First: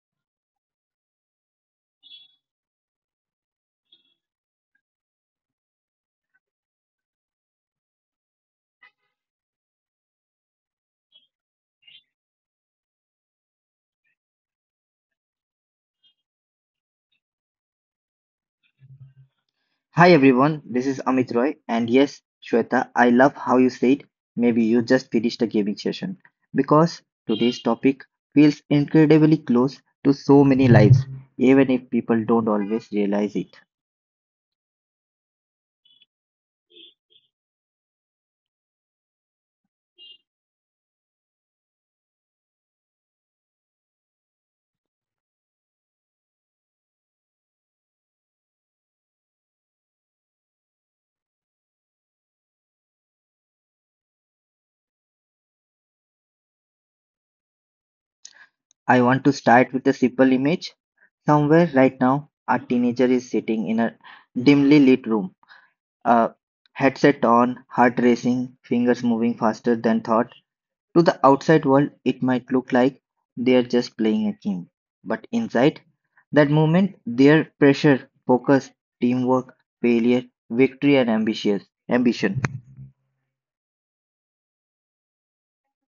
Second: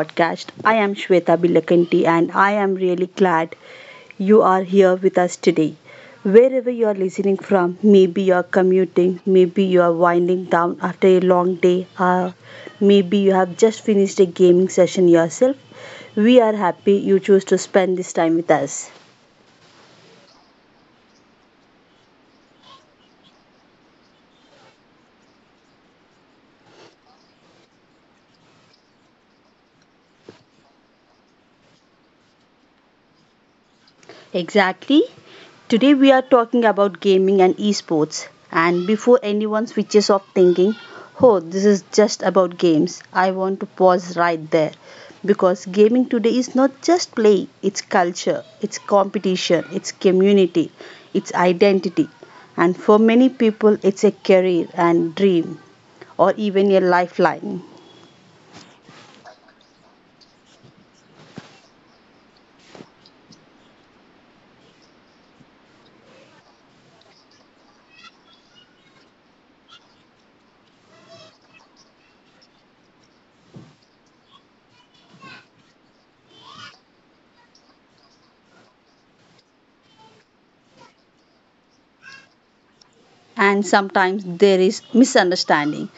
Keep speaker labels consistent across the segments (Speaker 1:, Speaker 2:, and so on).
Speaker 1: podcast. I am Shweta Bilakanti and I am really glad you are here with us today. Wherever you are listening from, maybe you are commuting, maybe you are winding down after a long day, or maybe you have just finished a gaming session yourself, we are happy you choose to spend this time with us.
Speaker 2: Hi everyone, this is Amit Roy, and yes, Shweta, I love how you said maybe you just finished a gaming session because today's topic feels incredibly close to so many lives, even if people don't always realize it.
Speaker 1: Exactly. Today we are talking about gaming and esports. And before anyone switches off thinking, oh, this is just about games, I want to pause right there. Because gaming today is not just play, it's culture, it's competition, it's community, it's identity. And for many people, it's a career and dream, or even a lifeline.
Speaker 2: I want to start with a simple image. Somewhere right now, a teenager is sitting in a dimly lit room, a headset on, heart racing, fingers moving faster than thought. To the outside world, it might look like they're just playing a game, but inside that moment, their pressure, focus, teamwork, failure, victory, and ambitious ambition.
Speaker 1: And sometimes there is misunderstanding.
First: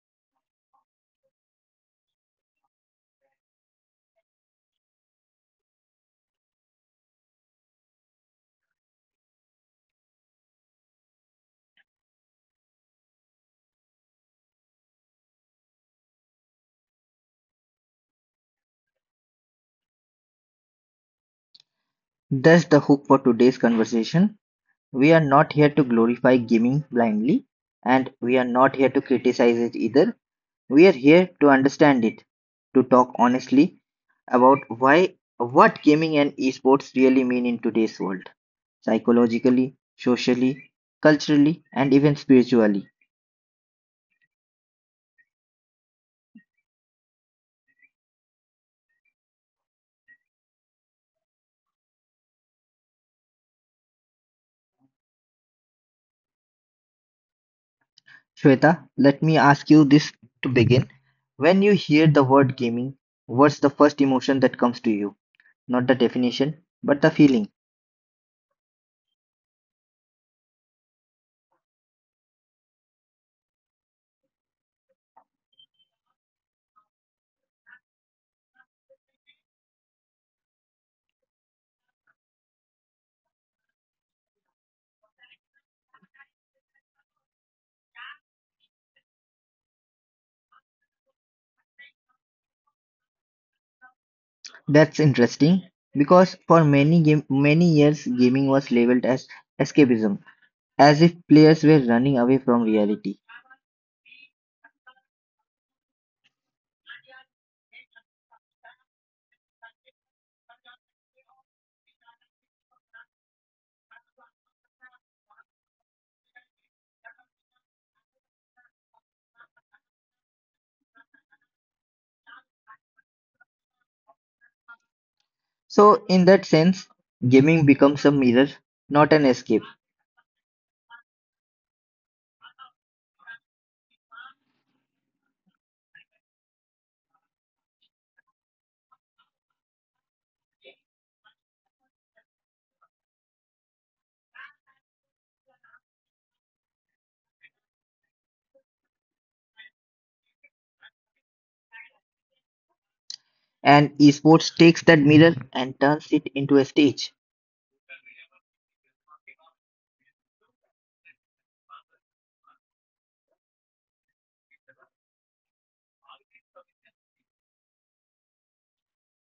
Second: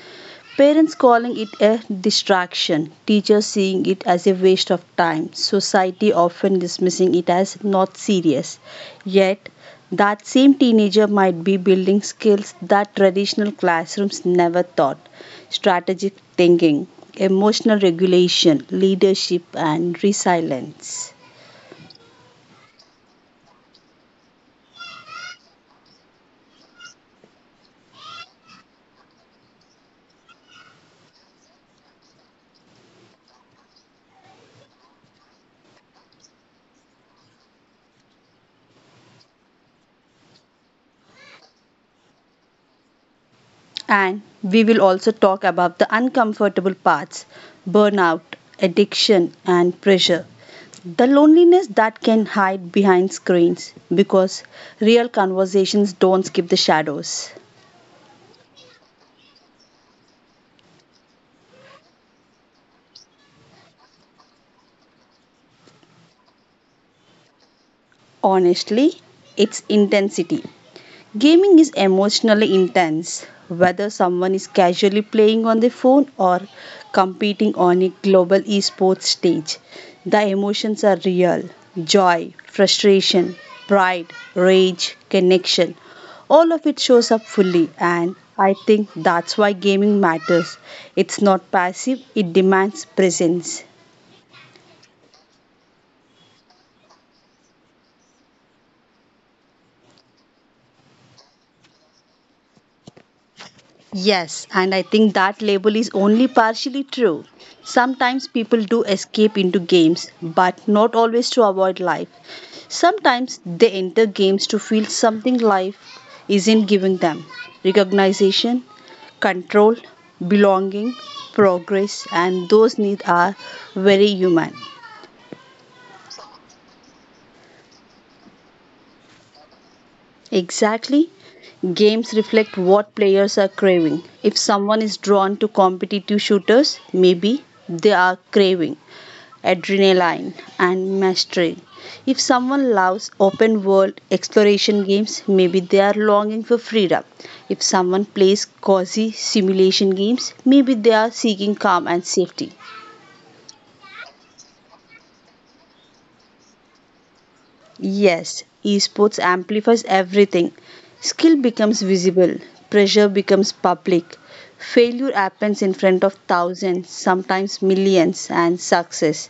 Speaker 1: Parents calling it a distraction, teachers seeing it as a waste of time, society often dismissing it as not serious. Yet, that same teenager might be building skills that traditional classrooms never taught, strategic thinking, emotional regulation, leadership, and resilience.
Speaker 2: That's the hook for today's conversation. We are not here to glorify gaming blindly, and we are not here to criticize it either. We are here to understand it, to talk honestly about why what gaming and esports really mean in today's world, psychologically, socially, culturally, and even spiritually.
Speaker 1: And we will also talk about the uncomfortable parts, burnout, addiction, and pressure. The loneliness that can hide behind screens because real conversations don't skip the shadows.
Speaker 2: Shweta, let me ask you this to begin. When you hear the word gaming, what's the first emotion that comes to you? Not the definition, but the feeling.
Speaker 1: Honestly, it's intensity. Gaming is emotionally intense, whether someone is casually playing on their phone or competing on a global esports stage. The emotions are real, joy, frustration, pride, rage, connection. All of it shows up fully, and I think that's why gaming matters. It's not passive, it demands presence.
Speaker 2: That's interesting because for many years gaming was labeled as escapism, as if players were running away from reality.
Speaker 1: Yes, and I think that label is only partially true. Sometimes people do escape into games, but not always to avoid life. Sometimes they enter games to feel something life isn't giving them, recognition, control, belonging, progress, and those needs are very human.
Speaker 2: So in that sense, gaming becomes a mirror, not an escape.
Speaker 1: Exactly. Games reflect what players are craving. If someone is drawn to competitive shooters, maybe they are craving adrenaline, and mastery. If someone loves open world exploration games, maybe they are longing for freedom. If someone plays cozy simulation games, maybe they are seeking calm and safety.
Speaker 2: And esports takes that mirror and turns it into a stage.
Speaker 1: Yes, esports amplifies everything. Skill becomes visible, pressure becomes public, failure happens in front of thousands, sometimes millions, and success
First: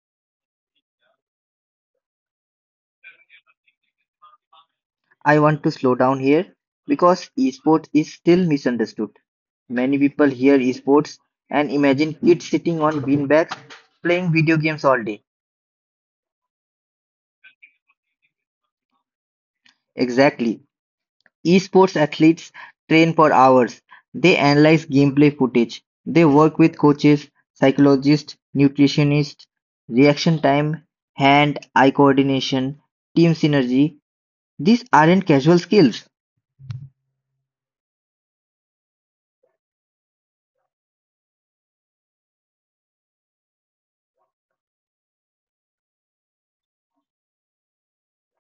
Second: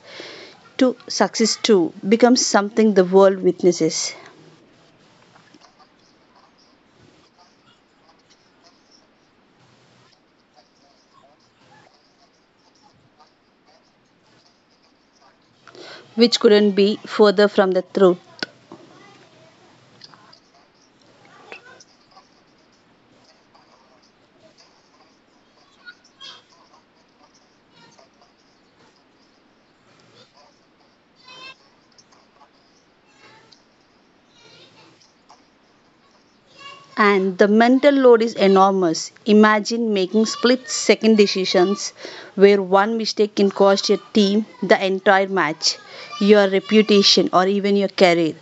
Speaker 1: to success too becomes something the world witnesses.
Speaker 2: I want to slow down here because esports is still misunderstood. Many people hear esports and imagine kids sitting on beanbags playing video games all day.
Speaker 1: Which couldn't be further from the truth.
Speaker 2: Exactly. Esports athletes train for hours. They analyze gameplay footage. They work with coaches, psychologists, nutritionists, reaction time, hand eye coordination, team synergy. These aren't casual skills.
Speaker 1: And the mental load is enormous. Imagine making split second decisions where one mistake can cost your team the entire match, your reputation, or even your career.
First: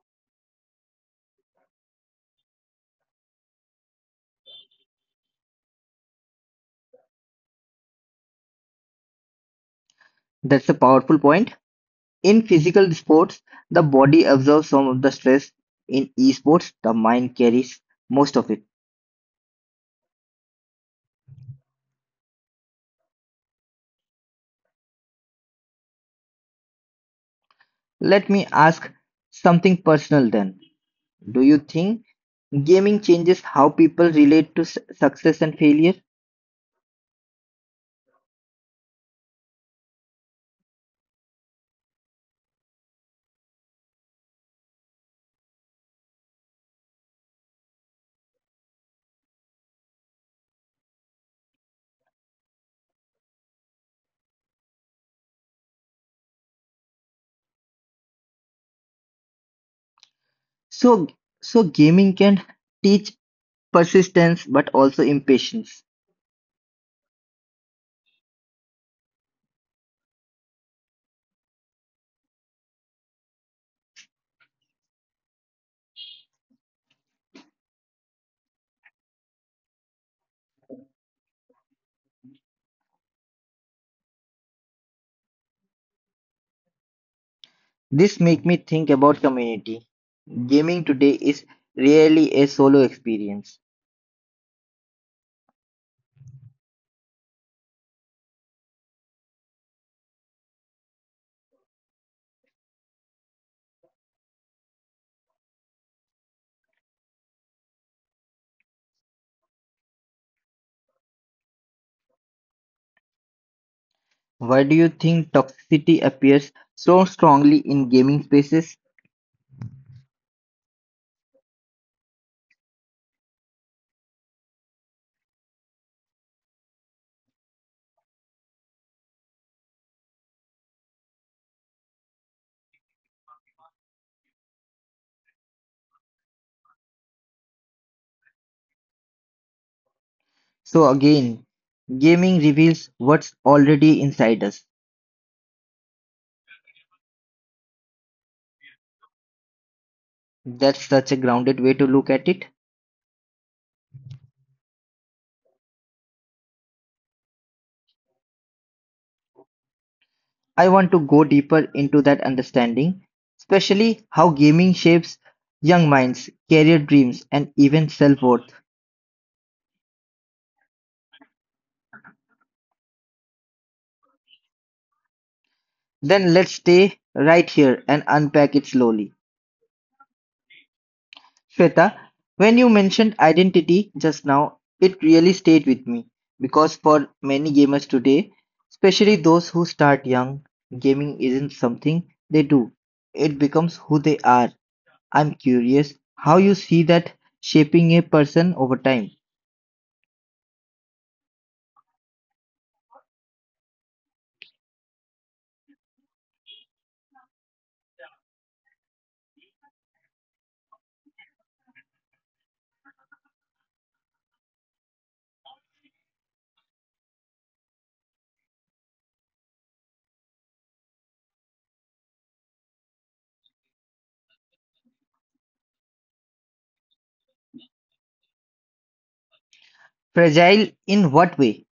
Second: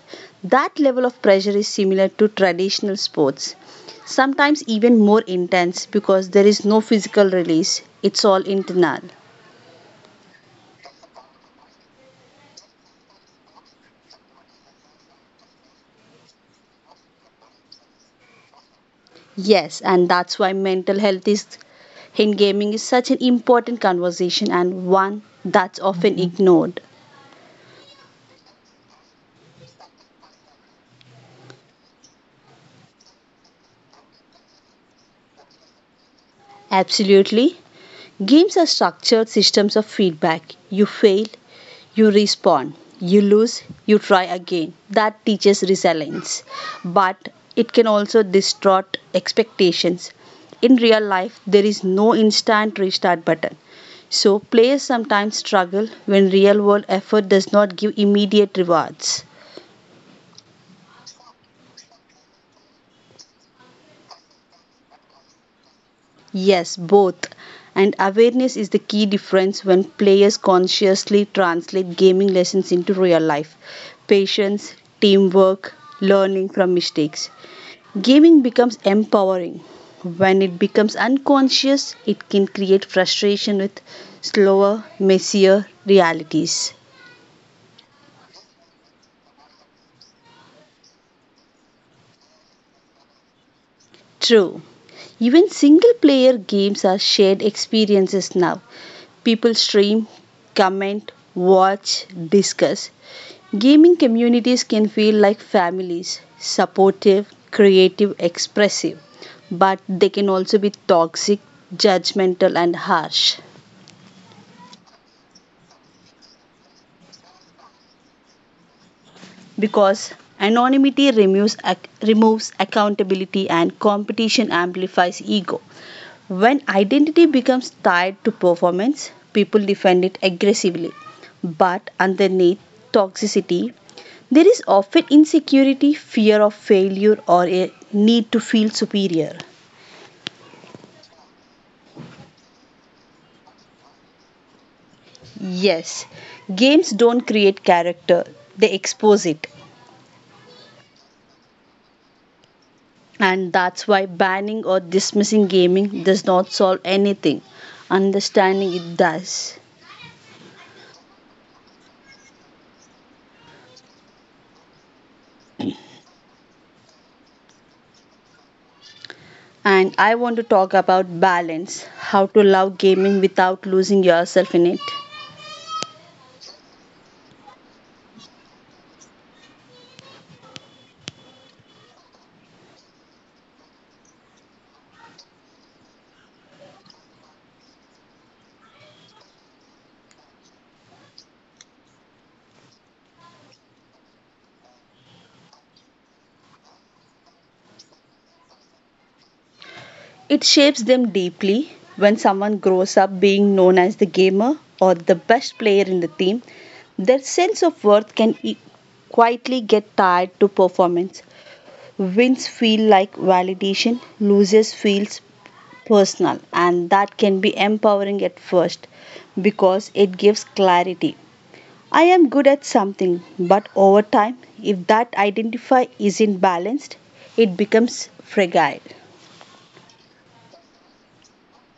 Speaker 1: That level of pressure is similar to traditional sports, sometimes even more intense because there is no physical release, it's all internal.
Speaker 2: That's a powerful point. In physical sports, the body absorbs some of the stress. In esports, the mind carries most of it.
Speaker 1: Yes, and that's why mental health is in gaming is such an important conversation and one that's often ignored.
Speaker 2: Let me ask something personal then. Do you think gaming changes how people relate to success and failure?
Speaker 1: Absolutely. Games are structured systems of feedback. You fail, you respawn, you lose, you try again. That teaches resilience. But it can also distort expectations. In real life, there is no instant restart button. So, players sometimes struggle when real world effort does not give immediate rewards.
Speaker 2: So, so gaming can teach persistence but also impatience.
Speaker 1: Yes, both. And awareness is the key difference when players consciously translate gaming lessons into real life. Patience, teamwork, learning from mistakes. Gaming becomes empowering. When it becomes unconscious, it can create frustration with slower, messier realities.
Speaker 2: This make me think about community. Gaming today is rarely a solo experience.
Speaker 1: True. Even single player games are shared experiences now. People stream, comment, watch, discuss. Gaming communities can feel like families, supportive, creative, expressive, but they can also be toxic, judgmental, and harsh.
Speaker 2: Why do you think toxicity appears so strongly in gaming spaces?
Speaker 1: Because anonymity removes accountability and competition amplifies ego. When identity becomes tied to performance, people defend it aggressively. But underneath toxicity, there is often insecurity, fear of failure, or a need to feel superior.
Speaker 2: So again, gaming reveals what's already inside us.
Speaker 1: Yes, games don't create character, they expose it.
Speaker 2: That's such a grounded way to look at it.
Speaker 1: And that's why banning or dismissing gaming does not solve anything. Understanding it does.
Speaker 2: I want to go deeper into that understanding, especially how gaming shapes young minds, career dreams, and even self-worth.
Speaker 1: And I want to talk about balance, how to love gaming without losing yourself in it.
Speaker 2: Then let's stay right here and unpack it slowly. Shweta, when you mentioned identity just now, it really stayed with me because for many gamers today, especially those who start young, gaming isn't something they do. It becomes who they are. I'm curious how you see that shaping a person over time.
Speaker 1: It shapes them deeply. When someone grows up being known as the gamer or the best player in the team, their sense of worth can quietly get tied to performance. Wins feel like validation, losers feels personal, and that can be empowering at first because it gives clarity, I am good at something, but over time, if that identify isn't balanced, it becomes fragile.
Speaker 2: Fragile in what way?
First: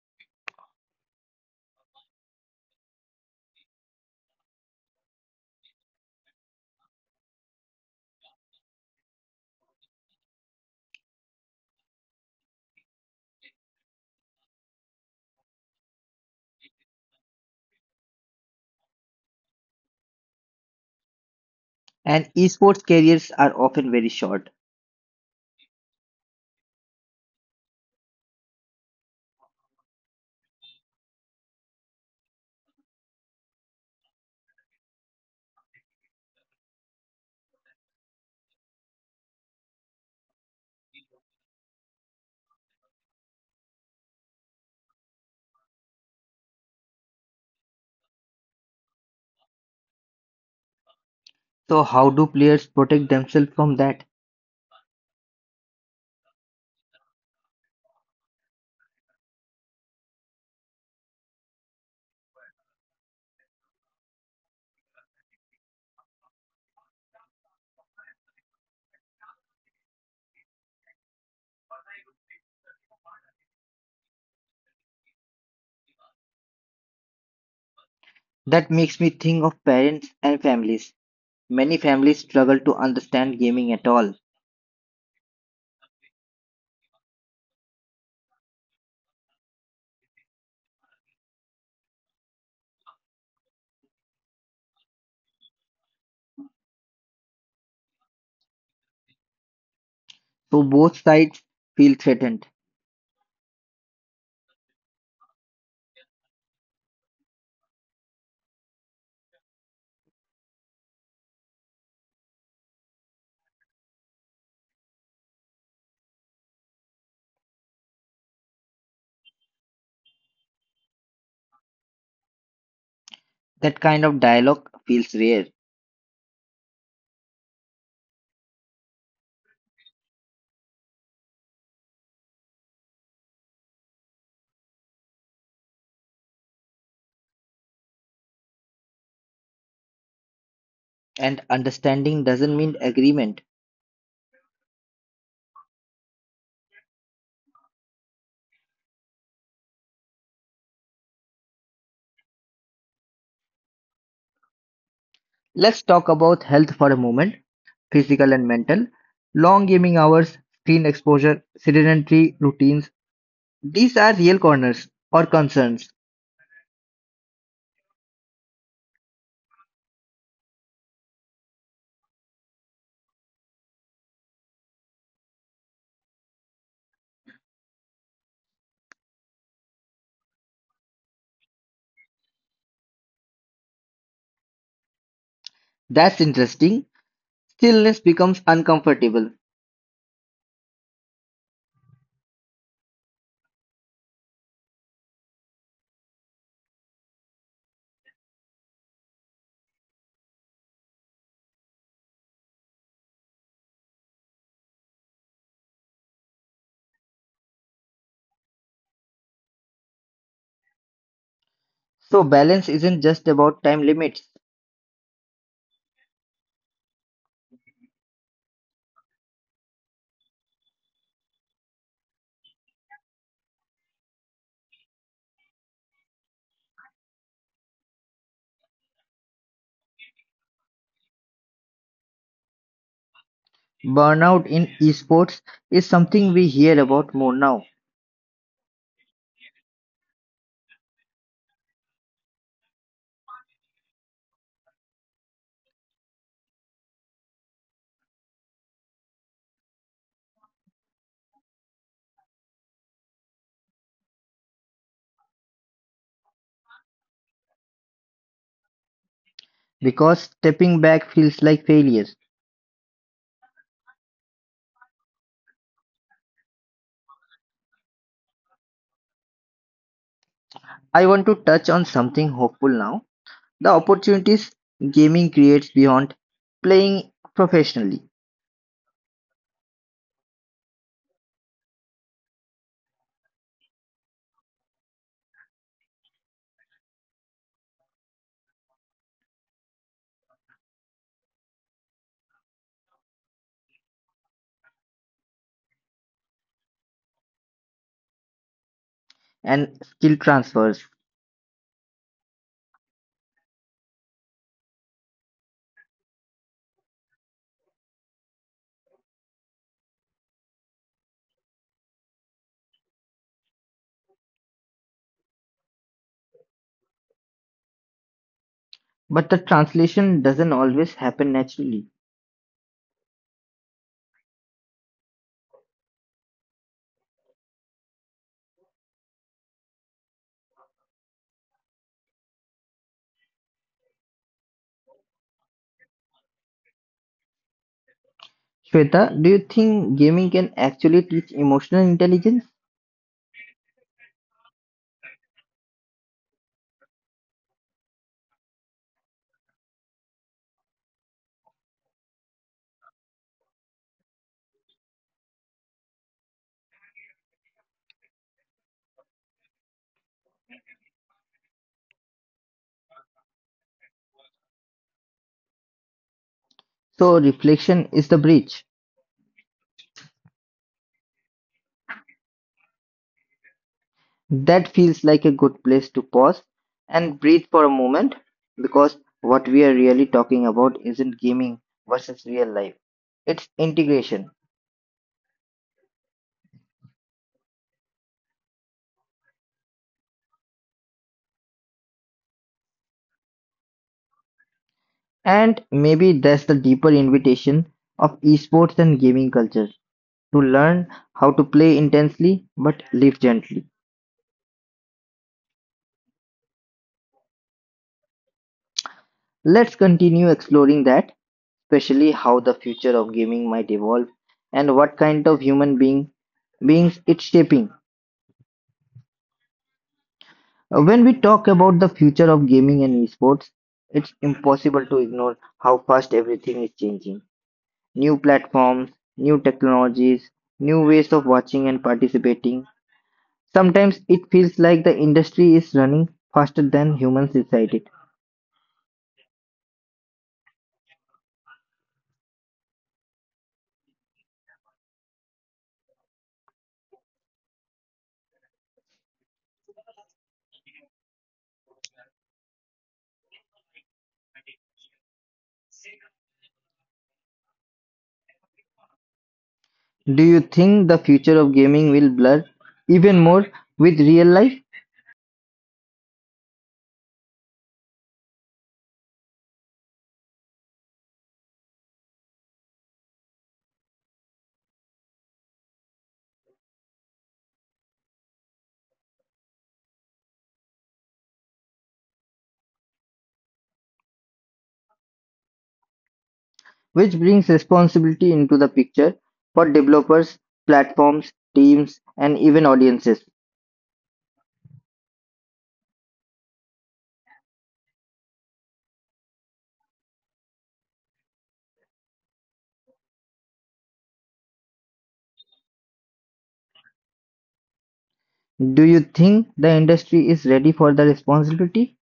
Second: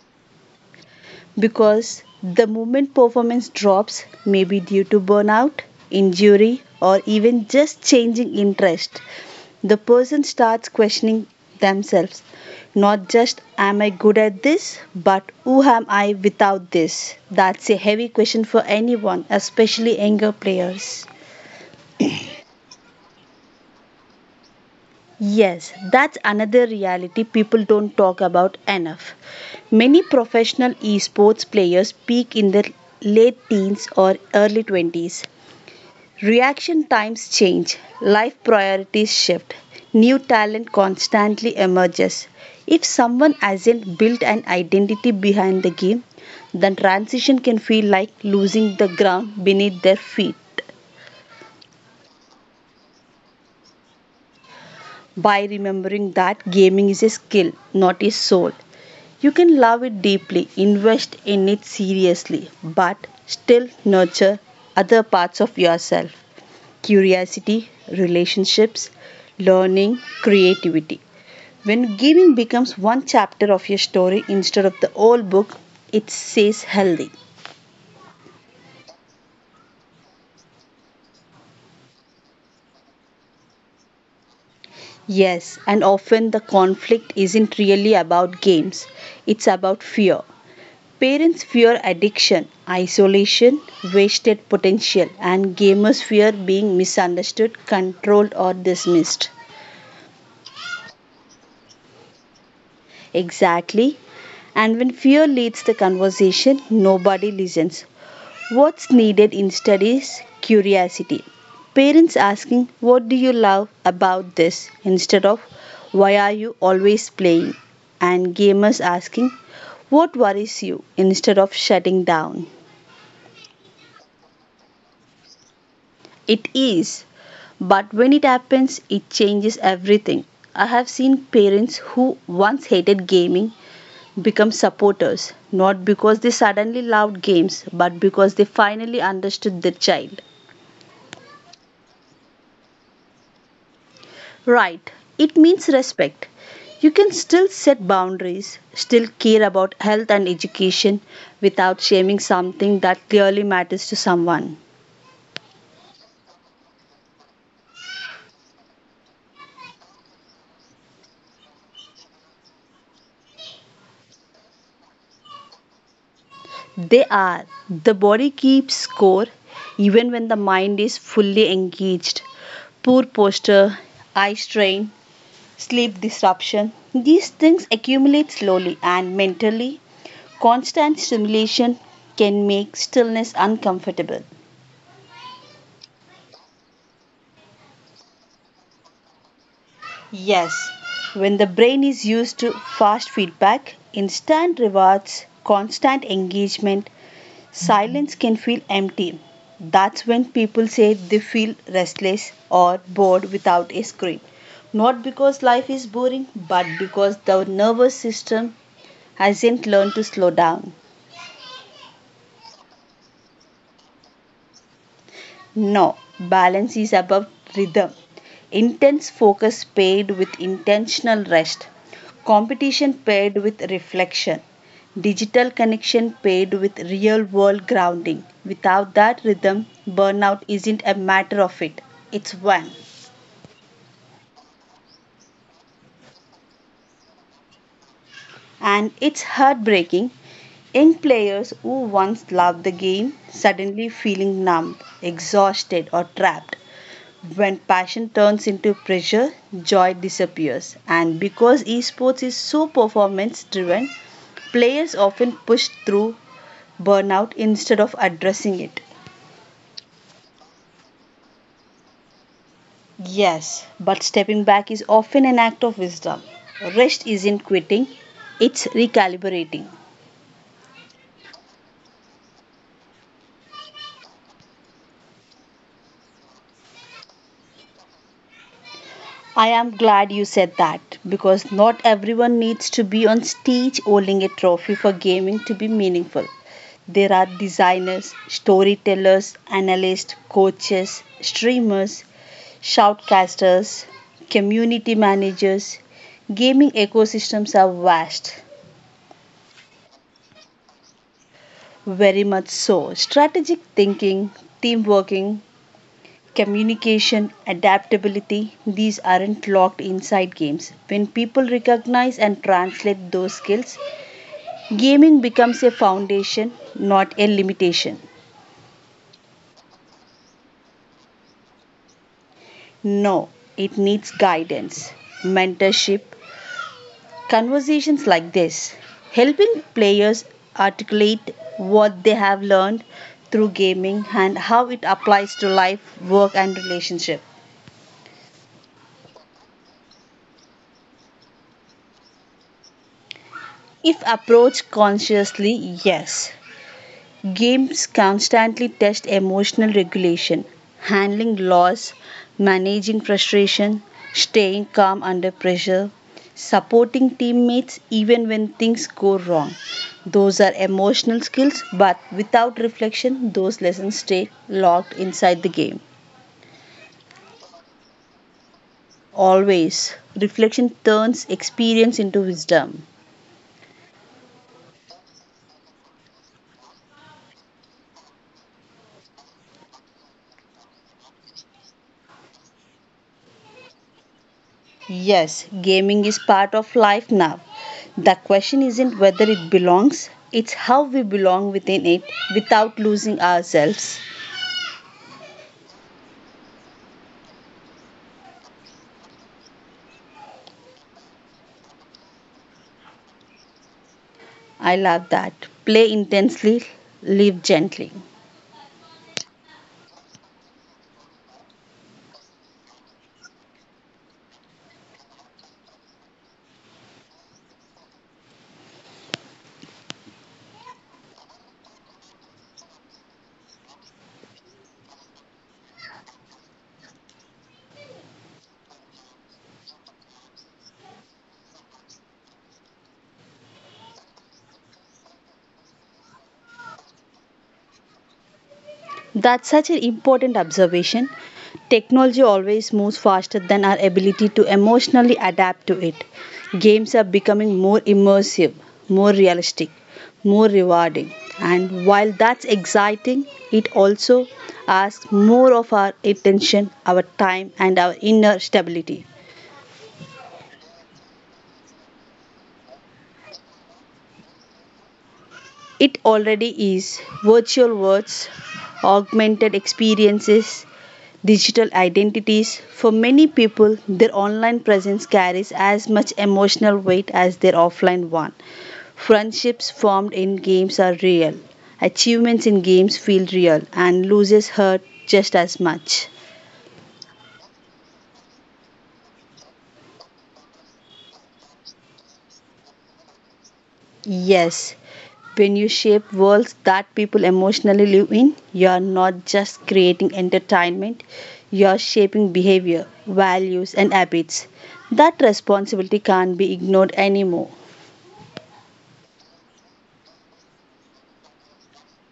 Speaker 1: Because the movement performance drops may be due to burnout, injury, or even just changing interest. The person starts questioning themselves, not just am I good at this, but who am I without this? That's a heavy question for anyone, especially younger players.
Speaker 2: And esports careers are often very short.
Speaker 1: Yes, that's another reality people don't talk about enough. Many professional esports players peak in their late teens or early 20s. Reaction times change, life priorities shift, new talent constantly emerges. If someone hasn't built an identity behind the game, then transition can feel like losing the ground beneath their feet.
Speaker 2: So how do players protect themselves from that?
Speaker 1: By remembering that gaming is a skill, not a soul. You can love it deeply, invest in it seriously, but still nurture other parts of yourself, curiosity, relationships, learning, creativity. When gaming becomes one chapter of your story instead of the whole book, it says healthy.
Speaker 2: That makes me think of parents and families. Many families struggle to understand gaming at all,
Speaker 1: Yes, and often the conflict isn't really about games, it's about fear. Parents fear addiction, isolation, wasted potential, and gamers fear being misunderstood, controlled, or dismissed.
Speaker 2: so both sides feel threatened.
Speaker 1: Exactly. And when fear leads the conversation, nobody listens. What's needed instead is curiosity. Parents asking, what do you love about this, instead of, why are you always playing? And gamers asking, what worries you, instead of shutting down.
Speaker 2: That kind of dialogue feels rare,
Speaker 1: It is. But when it happens, it changes everything. I have seen parents who once hated gaming become supporters, not because they suddenly loved games, but because they finally understood their child.
Speaker 2: and understanding doesn't mean agreement.
Speaker 1: Right, it means respect. You can still set boundaries, still care about health and education without shaming something that clearly matters to someone.
Speaker 2: Let's talk about health for a moment, physical and mental. Long gaming hours, screen exposure, sedentary routines, these are real corners or concerns.
Speaker 1: They are. The body keeps score even when the mind is fully engaged. Poor posture, eye strain, sleep disruption. These things accumulate slowly and mentally. Constant stimulation can make stillness uncomfortable.
Speaker 2: That's interesting. Stillness becomes uncomfortable.
Speaker 1: Yes, when the brain is used to fast feedback, instant rewards, constant engagement, silence can feel empty. That's when people say they feel restless or bored without a script. Not because life is boring, but because the nervous system hasn't learned to slow down.
Speaker 2: So, balance isn't just about time limits.
Speaker 1: No, balance is about rhythm. Intense focus paired with intentional rest. Competition paired with reflection. Digital connection paired with real world grounding. Without that rhythm, burnout isn't a matter of it, it's one.
Speaker 2: Burnout in esports is something we hear about more now.
Speaker 1: And it's heartbreaking. Young players who once loved the game suddenly feeling numb, exhausted, or trapped. When passion turns into pressure, joy disappears. And because esports is so performance driven, players often push through burnout instead of addressing it.
Speaker 2: Because stepping back feels like failure.
Speaker 1: Yes, but stepping back is often an act of wisdom. Rest isn't quitting, it's recalibrating.
Speaker 2: I want to touch on something hopeful now, the opportunities gaming creates beyond playing professionally,
Speaker 1: I am glad you said that because not everyone needs to be on stage holding a trophy for gaming to be meaningful. There are designers, storytellers, analysts, coaches, streamers, shoutcasters, community managers. Gaming ecosystems are vast.
Speaker 2: and skill transfers.
Speaker 1: Very much so. Strategic thinking, team working, communication, adaptability, these aren't locked inside games. When people recognize and translate those skills, gaming becomes a foundation, not a limitation.
Speaker 2: But the translation doesn't always happen naturally.
Speaker 1: No, it needs guidance, mentorship, conversations like this, helping players articulate what they have learned through gaming and how it applies to life, work, and relationship.
Speaker 2: Shweta, do you think gaming can actually teach emotional intelligence?
Speaker 1: If approached consciously, yes. Games constantly test emotional regulation, handling loss, managing frustration, staying calm under pressure, supporting teammates even when things go wrong. Those are emotional skills, but without reflection, those lessons stay locked inside the game.
Speaker 2: So, reflection is the bridge.
Speaker 1: Always, reflection turns experience into wisdom.
Speaker 2: That feels like a good place to pause and breathe for a moment because what we are really talking about isn't gaming versus real life, it's integration.
Speaker 1: Yes, gaming is part of life now. The question isn't whether it belongs, it's how we belong within it without losing ourselves.
Speaker 2: And maybe that's the deeper invitation of esports and gaming culture to learn how to play intensely but live gently.
Speaker 1: I love that. Play intensely, live gently.
Speaker 2: Let's continue exploring that, especially how the future of gaming might evolve and what kind of human being beings it's shaping. When we talk about the future of gaming and esports, it's impossible to ignore how fast everything is changing. New platforms, new technologies, new ways of watching and participating. Sometimes it feels like the industry is running faster than humans inside it.
Speaker 1: That's such an important observation. Technology always moves faster than our ability to emotionally adapt to it. Games are becoming more immersive, more realistic, more rewarding. And while that's exciting, it also asks more of our attention, our time, and our inner stability.
Speaker 2: Do you think the future of gaming will blur even more with real life?
Speaker 1: It already is. Virtual worlds, augmented experiences, digital identities. For many people, their online presence carries as much emotional weight as their offline one. Friendships formed in games are real. Achievements in games feel real and loses hurt just as much.
Speaker 2: Which brings responsibility into the picture for developers, platforms, teams, and even audiences.
Speaker 1: Yes, when you shape worlds that people emotionally live in, you are not just creating entertainment, you are shaping behavior, values, and habits. That responsibility can't be ignored anymore.
Speaker 2: Do you think the industry is ready for the responsibility?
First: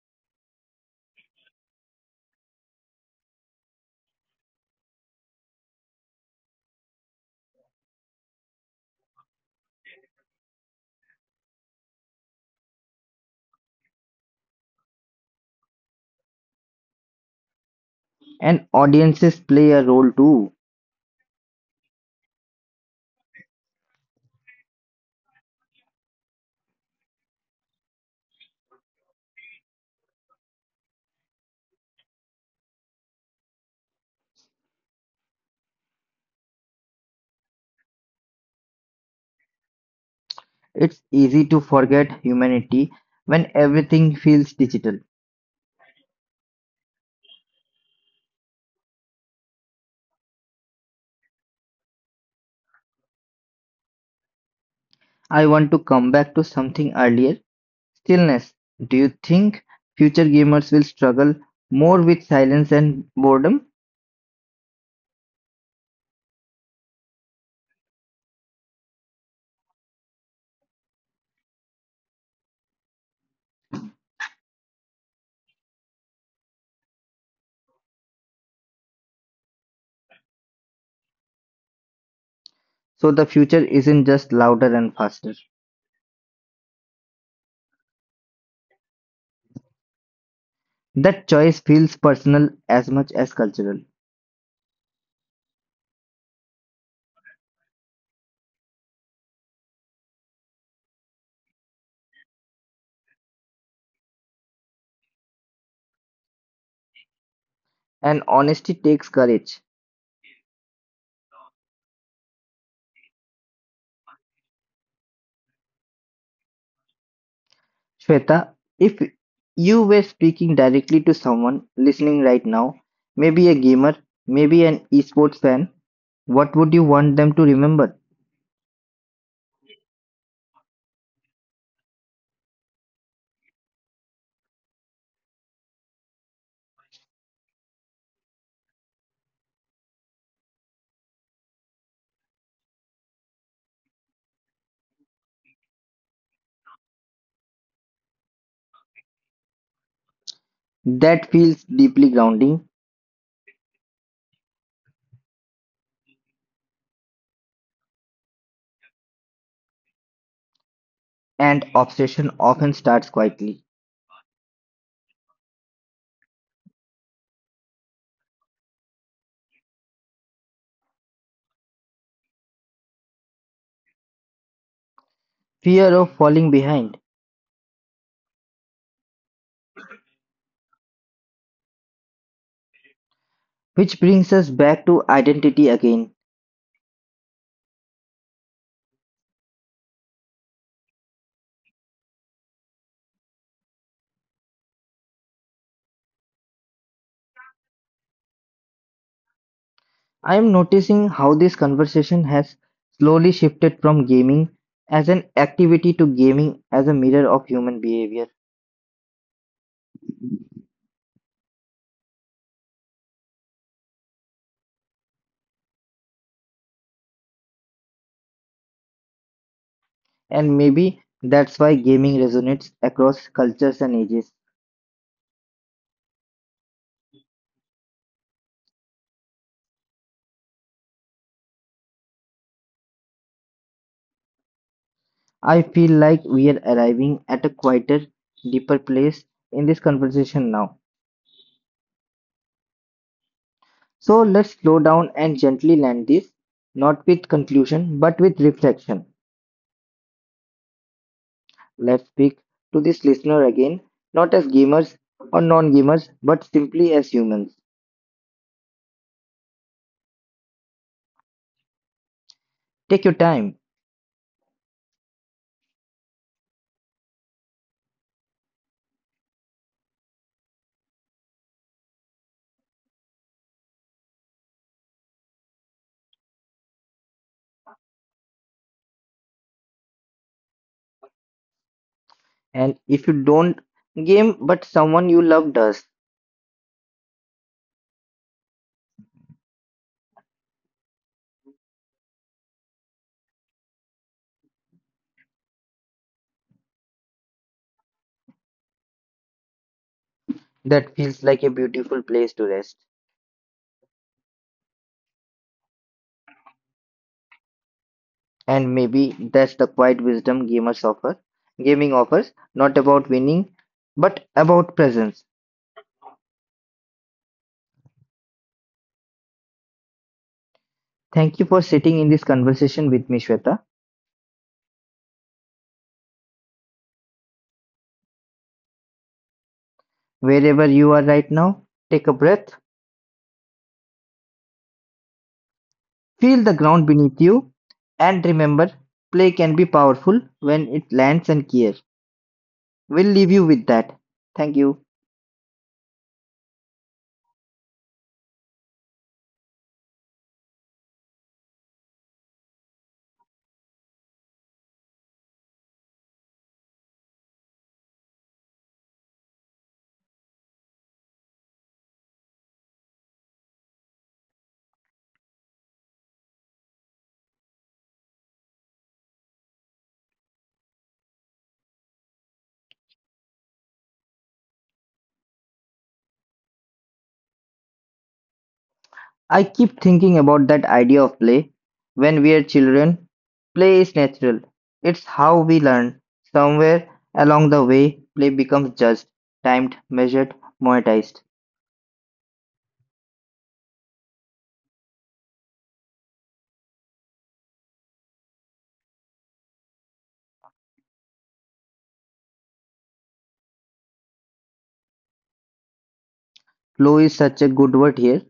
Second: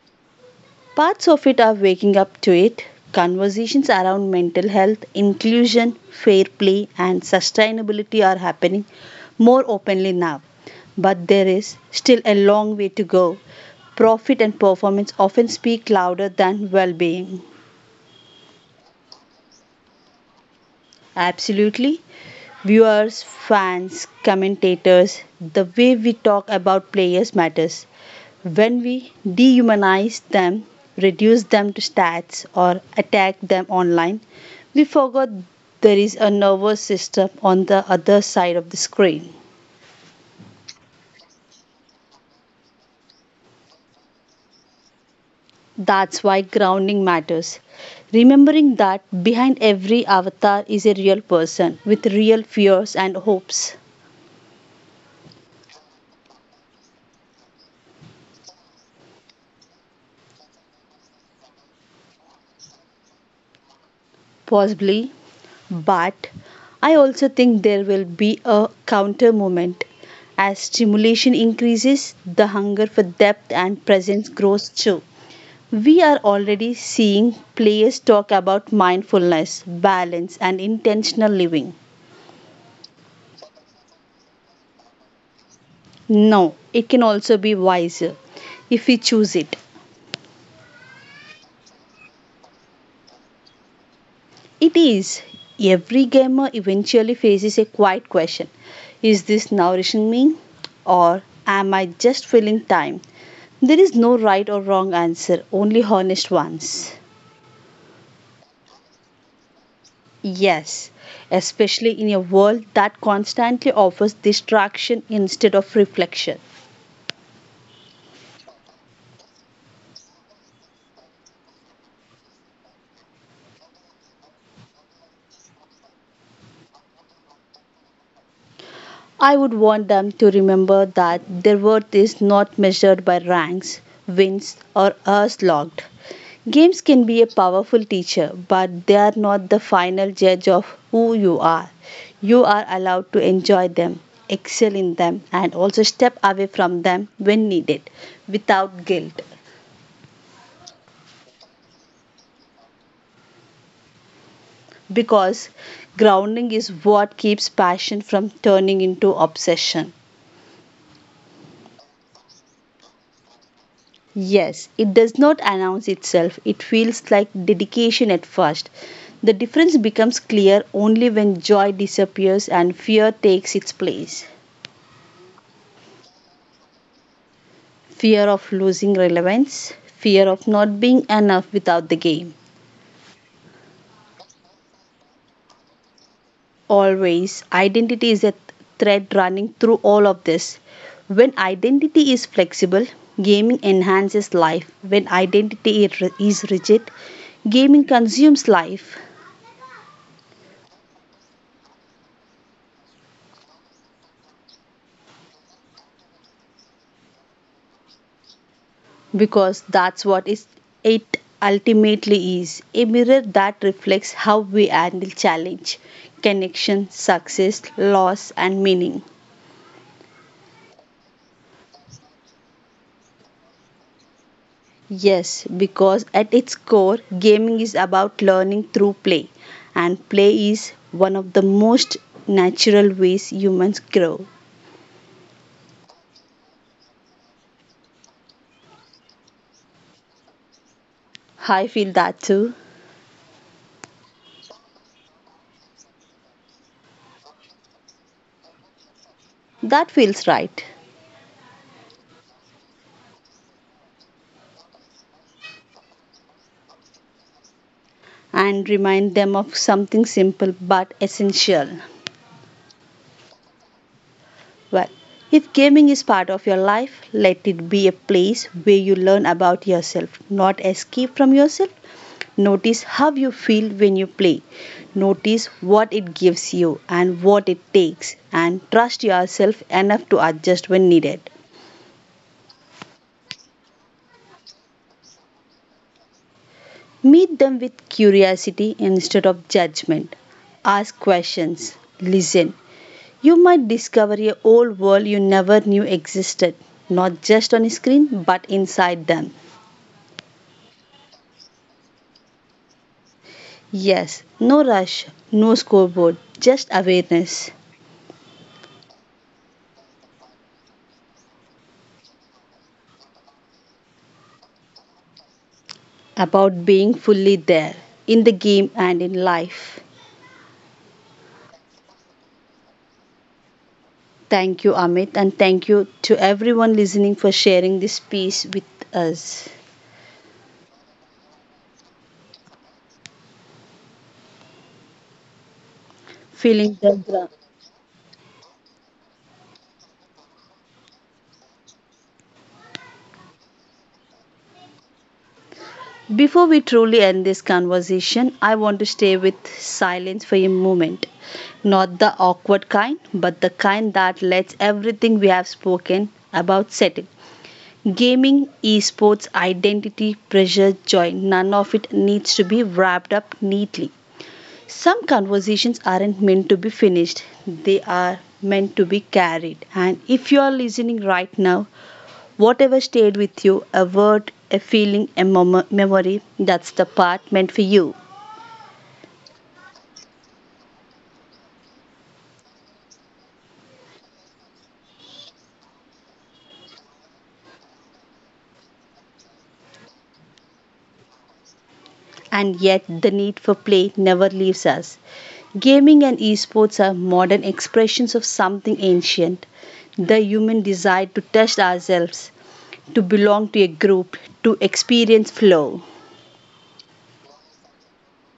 Speaker 1: Parts of it are waking up to it. Conversations around mental health, inclusion, fair play, and sustainability are happening more openly now. But there is still a long way to go. Profit and performance often speak louder than well being.
Speaker 2: And audiences play a role too.
Speaker 1: Absolutely. Viewers, fans, commentators, the way we talk about players matters. When we dehumanize them, reduce them to stats, or attack them online, we forgot there is a nervous system on the other side of the screen.
Speaker 2: It's easy to forget humanity when everything feels digital.
Speaker 1: That's why grounding matters. Remembering that behind every avatar is a real person with real fears and hopes.
Speaker 2: I want to come back to something earlier, stillness. Do you think future gamers will struggle more with silence and boredom?
Speaker 1: Possibly, but I also think there will be a counter movement. As stimulation increases, the hunger for depth and presence grows too. We are already seeing players talk about mindfulness, balance, and intentional living.
Speaker 2: So the future isn't just louder and faster.
Speaker 1: No, it can also be wiser if we choose it.
Speaker 2: That choice feels personal as much as cultural.
Speaker 1: It is. Every gamer eventually faces a quiet question: is this nourishing me? Or am I just filling time? There is no right or wrong answer, only honest ones.
Speaker 2: And honesty takes courage.
Speaker 1: Yes, especially in a world that constantly offers distraction instead of reflection.
Speaker 2: Shweta, if you were speaking directly to someone listening right now, maybe a gamer, maybe an esports fan, what would you want them to remember?
Speaker 1: I would want them to remember that their worth is not measured by ranks, wins, or hours logged. Games can be a powerful teacher, but they are not the final judge of who you are. You are allowed to enjoy them, excel in them, and also step away from them when needed without guilt.
Speaker 2: That feels deeply grounding,
Speaker 1: Because grounding is what keeps passion from turning into obsession.
Speaker 2: and obsession often starts quietly.
Speaker 1: Yes, it does not announce itself. It feels like dedication at first. The difference becomes clear only when joy disappears and fear takes its place.
Speaker 2: Fear of falling behind,
Speaker 1: Fear of losing relevance, fear of not being enough without the game.
Speaker 2: which brings us back to identity again.
Speaker 1: Always, identity is a thread running through all of this. When identity is flexible, gaming enhances life. When identity is rigid, gaming consumes life.
Speaker 2: I am noticing how this conversation has slowly shifted from gaming as an activity to gaming as a mirror of human behavior.
Speaker 1: Because that's what is it ultimately is, a mirror that reflects how we handle challenge, connection, success, loss, and meaning.
Speaker 2: And maybe that's why gaming resonates across cultures and ages.
Speaker 1: Yes, because at its core, gaming is about learning through play, and play is one of the most natural ways humans grow.
Speaker 2: I feel like we are arriving at a quieter, deeper place in this conversation now.
Speaker 1: I feel that too.
Speaker 2: So let's slow down and gently land this, not with conclusion, but with reflection.
Speaker 1: That feels right.
Speaker 2: Let's speak to this listener again, not as gamers or non gamers, but simply as humans.
Speaker 1: And remind them of something simple but essential.
Speaker 2: Take your time,
Speaker 1: Well, if gaming is part of your life, let it be a place where you learn about yourself, not escape from yourself. Notice how you feel when you play. Notice what it gives you and what it takes, and trust yourself enough to adjust when needed.
Speaker 2: and if you don't game, but someone you love does,
Speaker 1: Meet them with curiosity instead of judgment. Ask questions. Listen. You might discover a whole world you never knew existed, not just on a screen but inside them.
Speaker 2: that feels like a beautiful place to rest.
Speaker 1: Yes, no rush, no scoreboard, just awareness
Speaker 2: And maybe that's the quiet wisdom gamers offer. Gaming offers not about winning, but about presence.
Speaker 1: about being fully there in the game and in life.
Speaker 2: Thank you for sitting in this conversation with me, Shweta.
Speaker 1: Thank you, Amit, and thank you to everyone listening for sharing this piece with us.
Speaker 2: Wherever you are right now, take a breath, feel the
Speaker 1: Feeling
Speaker 2: ground
Speaker 1: the ground.
Speaker 2: beneath you, and remember play can be powerful when it lands and cares. We'll leave you with that. Thank you.
Speaker 1: Before we truly end this conversation, I want to stay with silence for a moment. Not the awkward kind, but the kind that lets everything we have spoken about settle. Gaming, esports, identity, pressure, joy, none of it needs to be wrapped up neatly. Some conversations aren't meant to be finished, they are meant to be carried. And if you are listening right now, whatever stayed with you, a word, a feeling, a memory, that's the part meant for you.
Speaker 2: I keep thinking about that idea of play. When we are children, play is natural. It's how we learn. Somewhere along the way, play becomes judged, timed, measured, monetized.
Speaker 1: And yet, the need for play never leaves us. Gaming and esports are modern expressions of something ancient, the human desire to test ourselves, to belong to a group, to experience flow.
Speaker 2: Flow is such a good word here.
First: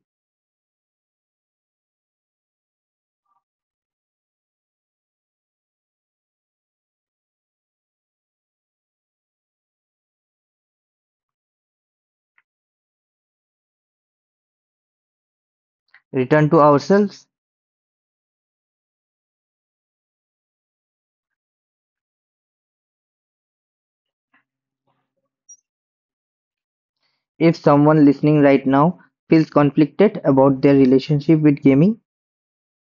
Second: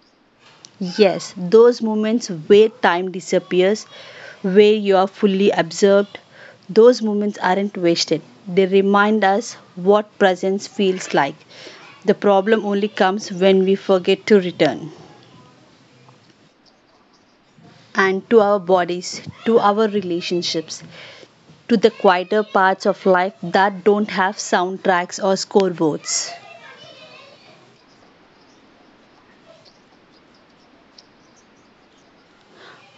Speaker 1: Yes, those moments where time disappears, where you are fully absorbed, those moments aren't wasted. They remind us what presence feels like. The problem only comes when we forget to return.
Speaker 2: Return to ourselves.
Speaker 1: And to our bodies, to our relationships, to the quieter parts of life that don't have soundtracks or scoreboards.
Speaker 2: If someone listening right now feels conflicted about their relationship with gaming,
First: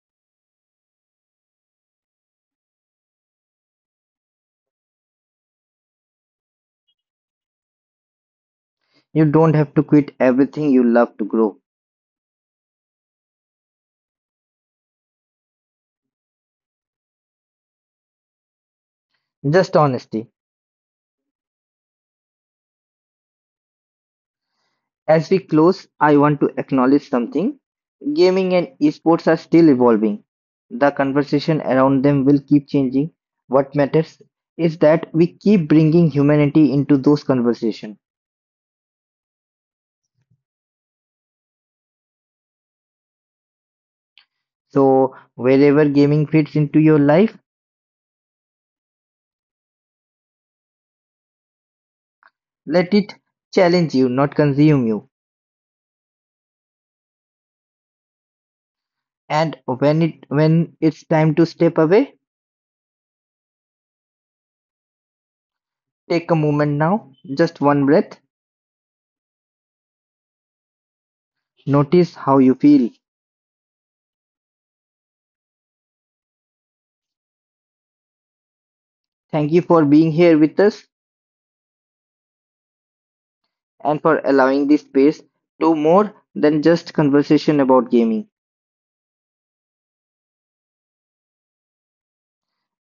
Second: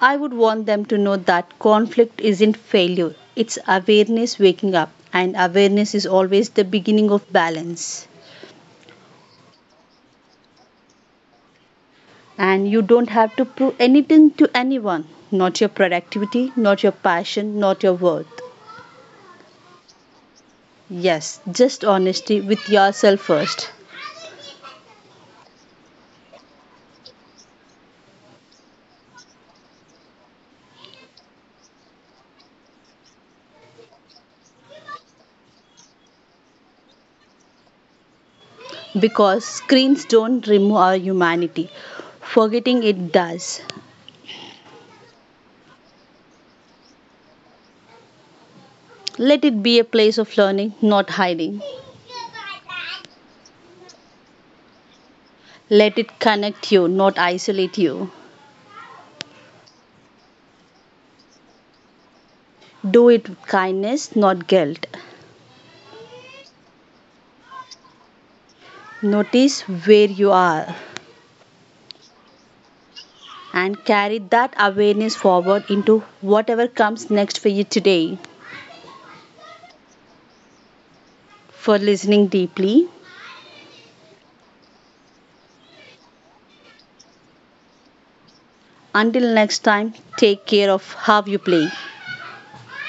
Speaker 1: I would want them to know that conflict isn't failure, it's awareness waking up, and awareness is always the beginning of balance.
Speaker 2: you don't have to quit everything you love to grow.
Speaker 1: And you don't have to prove anything to anyone, not your productivity, not your passion, not your worth.
Speaker 2: Just honesty.
Speaker 1: Yes, just honesty with yourself first.
Speaker 2: As we close, I want to acknowledge something. Gaming and esports are still evolving. The conversation around them will keep changing. What matters is that we keep bringing humanity into those conversations.
Speaker 1: Because screens don't remove our humanity. Forgetting it does.
Speaker 2: So, wherever gaming fits into your life,
Speaker 1: Let it be a place of learning, not hiding.
Speaker 2: let it challenge you, not consume you.
Speaker 1: Let it connect you, not isolate you.
Speaker 2: And when it's time to step away,
Speaker 1: Do it with kindness, not guilt.
Speaker 2: take a moment now, just one breath.
Speaker 1: Notice where you are
Speaker 2: Notice how you feel.
Speaker 1: and carry that awareness forward into whatever comes next for you today.
Speaker 2: Thank you for being here with us,
Speaker 1: For listening deeply.
Speaker 2: and for allowing the space to more than just conversation about gaming,
Speaker 1: Until next time, take care of how you play.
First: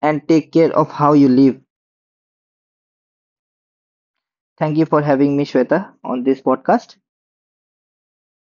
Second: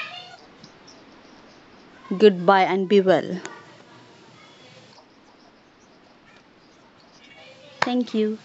Speaker 2: and take care of how you live.
Speaker 1: Goodbye and be well.
Speaker 2: Thank you for having me, Shweta, on this podcast.
Speaker 1: Thank you.